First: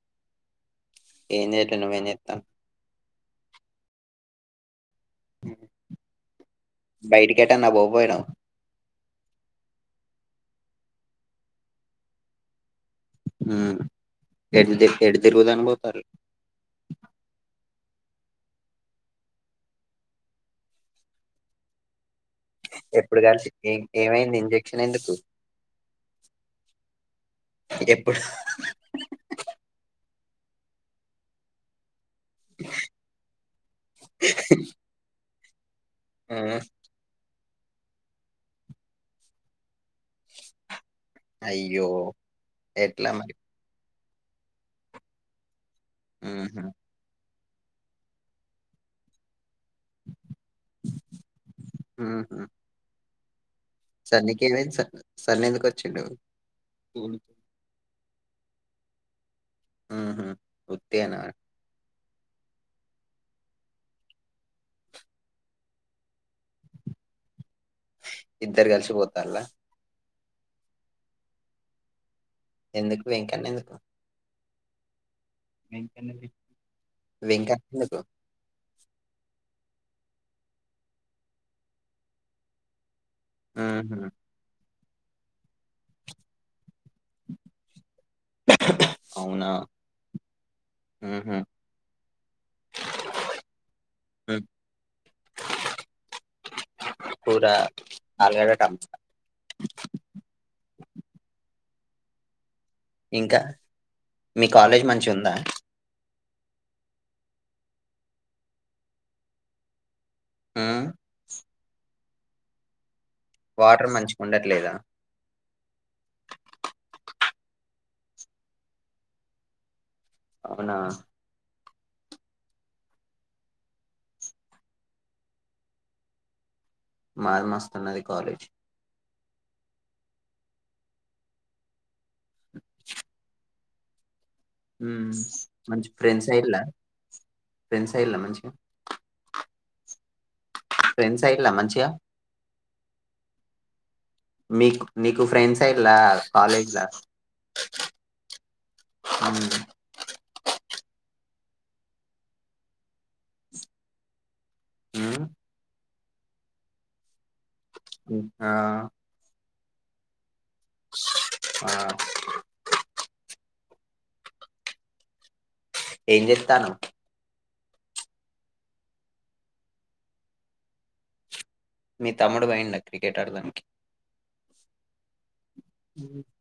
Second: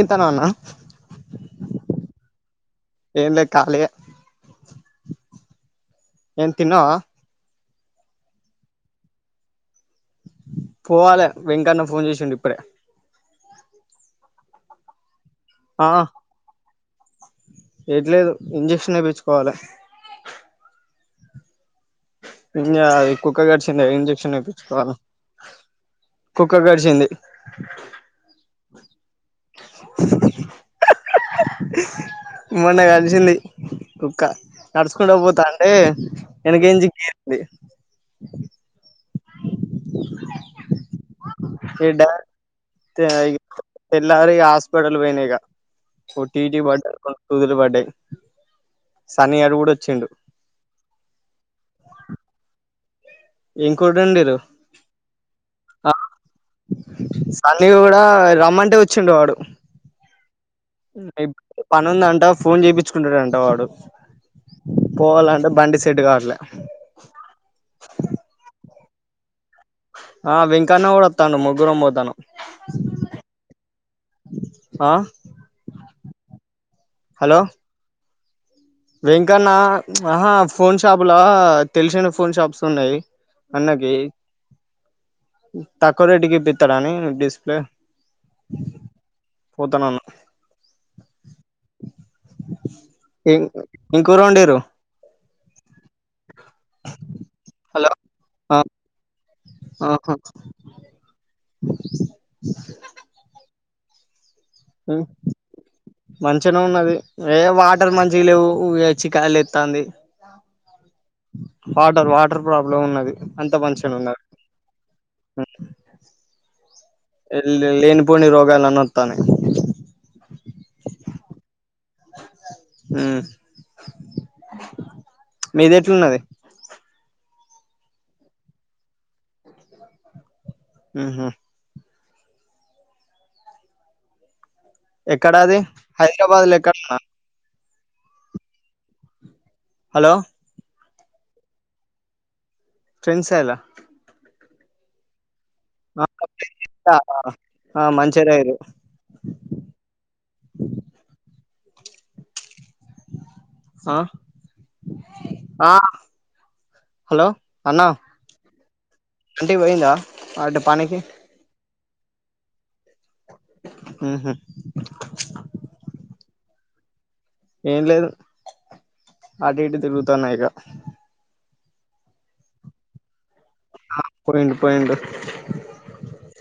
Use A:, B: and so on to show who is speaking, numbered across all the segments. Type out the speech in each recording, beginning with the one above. A: ఇంతనన్నా
B: ఏం చేయట్లే నువ్వేం చేస్తావ్
A: ఏంద ఖాలి ఏన్ తన్నవ
B: ఒకే అన్న పోయారా
A: పోవాలి వెంకన్న ఫోన్ చేసిండి ఇప్పుడే
B: ఎ ఎటు తిరుగుదు అని పోతారు
A: ఎట్ లేదు ఇంజక్షన్ అయించుకోవాలి ఇ
B: ఎప్పుడు
A: కుక్క
B: కలిసి ఏ
A: కరిసింది ఇంజెక్షన్
B: ఏమైంది
A: ఎప్చుకోవాలె
B: ఎందుకు
A: కుక్క గడిచింది
B: ఎప్పుడు
A: మొన్న కలిసిల్లి కుక్క నడుస్కుంట పోతాను తే
B: ఉమ్,
A: ఎనకనుచే ఏసింది
B: అయ్యో ఎట్లా మరి
A: తెల్లరి హాస్పిటల్ పోయినయిగా ఓ టీ టీ
B: ఉహు
A: పడ్డది ఓ రెండు సూదులు పడ్డాయి వచ్చిండు
B: హుహూ
A: ఏం కూర
B: సర్
A: వండిర్రు
B: నీకేమైంది సన్నీ ఎందుకు
A: ఆ
B: వచ్చిండు అసలు
A: సన్నీ కూడా రమ్మంటే వచ్చిండు వాడు
B: హుహు
A: ఇ పని ఉందంట ఫోన్ చేయిించుకుంటాడంట వాడు పోవాలంటే బండి సెట్టు కాట్లే
B: పోతాన్ల
A: ఆ వెంకన్న కూడాడుతను ముగ్గురు అంబోతాను
B: ఎందుకు వెంకన్న ఎందుకు
A: ఆ
B: వెంకన్న
A: హలో
B: ఎందుకు
A: వెంకన్న ఆహా ఫోన్ షాపులా తెలిసిన ఫోన్ షాప్స్ ఉన్నాయి అన్నకి
B: ఉహు
A: తక్కువ రేట్ కి పిట్ పిత్తడని
B: అవునా
A: పోతున్న
B: ఉహు
A: ఏం కూర వండిండ్రు
B: పోరా
A: హలో
B: ఆలుగడ్డ
A: ఆ
B: టమాట
A: ఆహా
B: ఇంకా మీ కాలేజ్ మంచి ఉందా
A: మంచిగానే ఉన్నది ఏ వాటర్ మంచిగా లేవు వ చికయలు ఎస్తంది
B: ఆ
A: వాటర్ వాటర్ ప్రాబ్లమ్ ఉన్నది అంత
B: వాటర్
A: మంచిగా ఉన్నాది
B: ఉండట్లేదా
A: లేనిపోని రోగాలన్నీ అతనాయ్
B: అవునా
A: హ మీది ఎట్లున్నది
B: మాది మస్తున్నది కాలేజ్
A: హు హు
B: ఉమ్
A: ఎక్కడాది
B: మంచి ఫ్రెండ్స్
A: హైదరాబాద్ లో
B: అయిల్లా
A: ఎక్కడనా
B: ఫ్రెండ్స్ అయిల్లా మంచిగా
A: హలో
B: ఫ్రెండ్స్ అయిలా మంచిగా
A: ఫ్రెండ్స్ ఎలా
B: మీకు మీకు ఫ్రెండ్స్ ఏల్లే
A: ఆ
B: కాలేజ్ లే
A: ఆ! ఆ! మంచిర్యాల
B: మ్
A: ఆ
B: ఉమ్
A: ఆ హలో అన్నా
B: ఇంక
A: ఆంటీ పోయిందా అంటే పనికి
B: ఆ
A: మ్ హు
B: ఏం జెతాన్నవ్
A: ఏం లేదు అటు ఇటు తిరుగుతున్నా ఇగ
B: మీ తమ్ముడు బోయిండ క్రికెట్ ఆడ్తనికి
A: పోయిండు పోయిండు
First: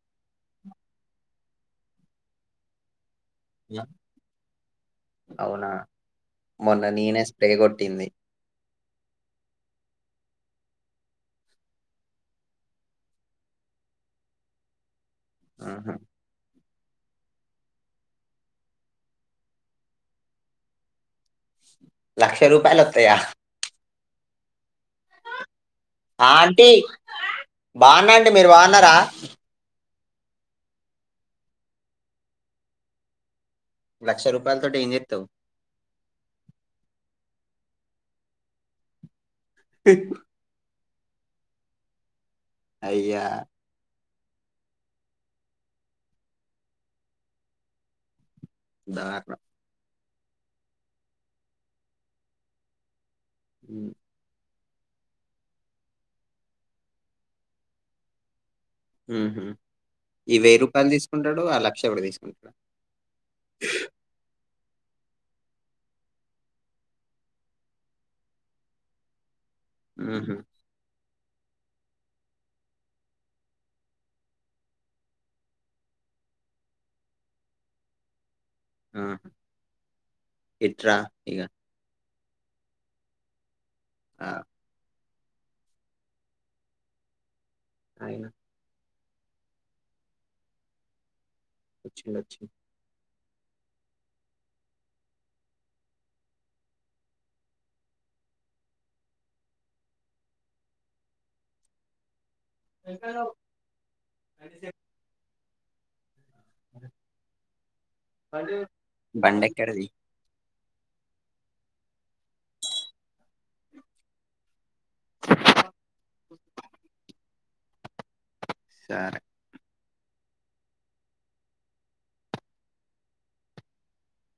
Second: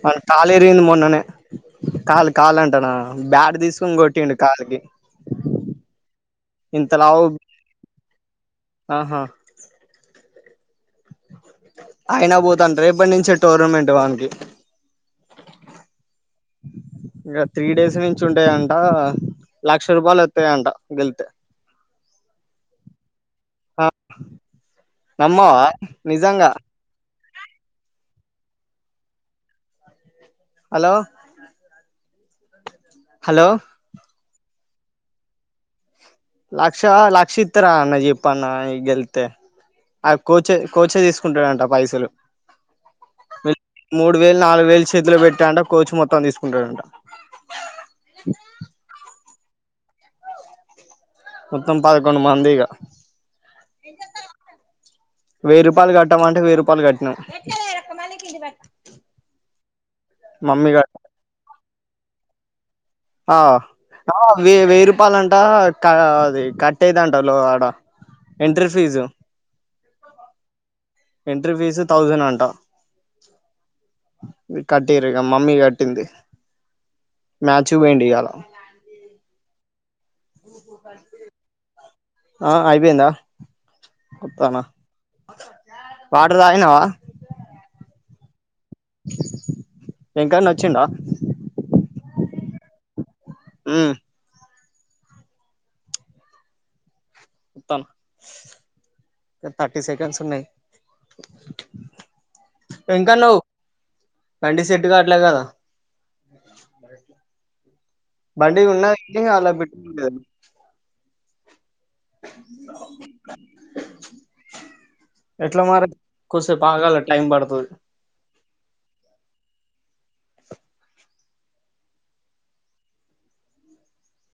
A: వాని కాలు ఇరిగింది మొన్ననే కాలు కాలు అంటానా బ్యాట్ తీసుకొని కొట్టిండు కాలుకి
B: అవునా మొన్న
A: ఇంత
B: నేనేె
A: లావు
B: స్ప్రే కొట్టింది
A: ఆహా అయినా పోతంట రేప్పట్నించే టోర్నమెంట్ వానికి
B: ఆహా
A: ఇగ త్రీ డేస్ నుంచి ఉంటాయంట లక్ష రూపాయలు వత్తాయంట గెళ్తే
B: లక్ష రూపాయలొత్తయా
A: అ నమ్మవ
B: ఆంటీ బాన్నాంటీ మీరు బాన్నారా
A: హలో హలో
B: లక్ష రూపాయలుతోటి ఏం చేత్తవు
A: లక్ష లక్ష ఇత్తార అన్న జెప్పు అన్న గెల్తే ఆ కోచ కోచే తీసుకుంటాడంట పైసలు
B: అయ్యా
A: వీళ్ళు మూడు వేలు నాలుగు వేలు చేతిలో పెట్టాంట కోచ్ మొత్తం తీసుకుంటాడంట
B: దాక్డ
A: మొత్తం పదకొండు మంది ఇగా
B: ఉమ్.
A: వెయ్యి రూపాయలు కట్టామంటే వెయ్యి రూపాయలు గట్ట్నిం
B: మ్ హు ఈ వెయ్యి
A: కట్
B: రూపాయలు తీసుకుంటాడు ఆ లక్ష కూడా తీసుకుంటాడు
A: ఆ ఆ ఈ వెయ్యి రూపాలంటా క అది కట్టేది అంట లో అడ ఎంట్రీ ఫీజు
B: మ్ హు
A: ఎంట్రీ ఫీజు థౌసంన్ అంటా కట్టిరిగ మమ్మీ కట్టింది మ్యాచ్కి పోయిండు ఈయళ
B: ఆహా ఎట్ర ఇగ
A: ఆ అయిపోయిందా
B: ఆ!
A: ఒతన వాటర్ తాగినావ
B: తాగిన
A: వెంకన్న వచ్చిండ
B: వచ్చిండు వచ్చిండు
A: ఉమ్మ్ తం థర్టీ సెకండ్స్ ఉన్నాయ్ ఎంకనో బాడి సెట్టు కా అట్లే కదా బండి ఉన్నా అలా పెట్టు
B: బండెక్కడిది?
A: ఎట్లా మరి కుసేపు ఆగాల టైం పడతది
B: సరే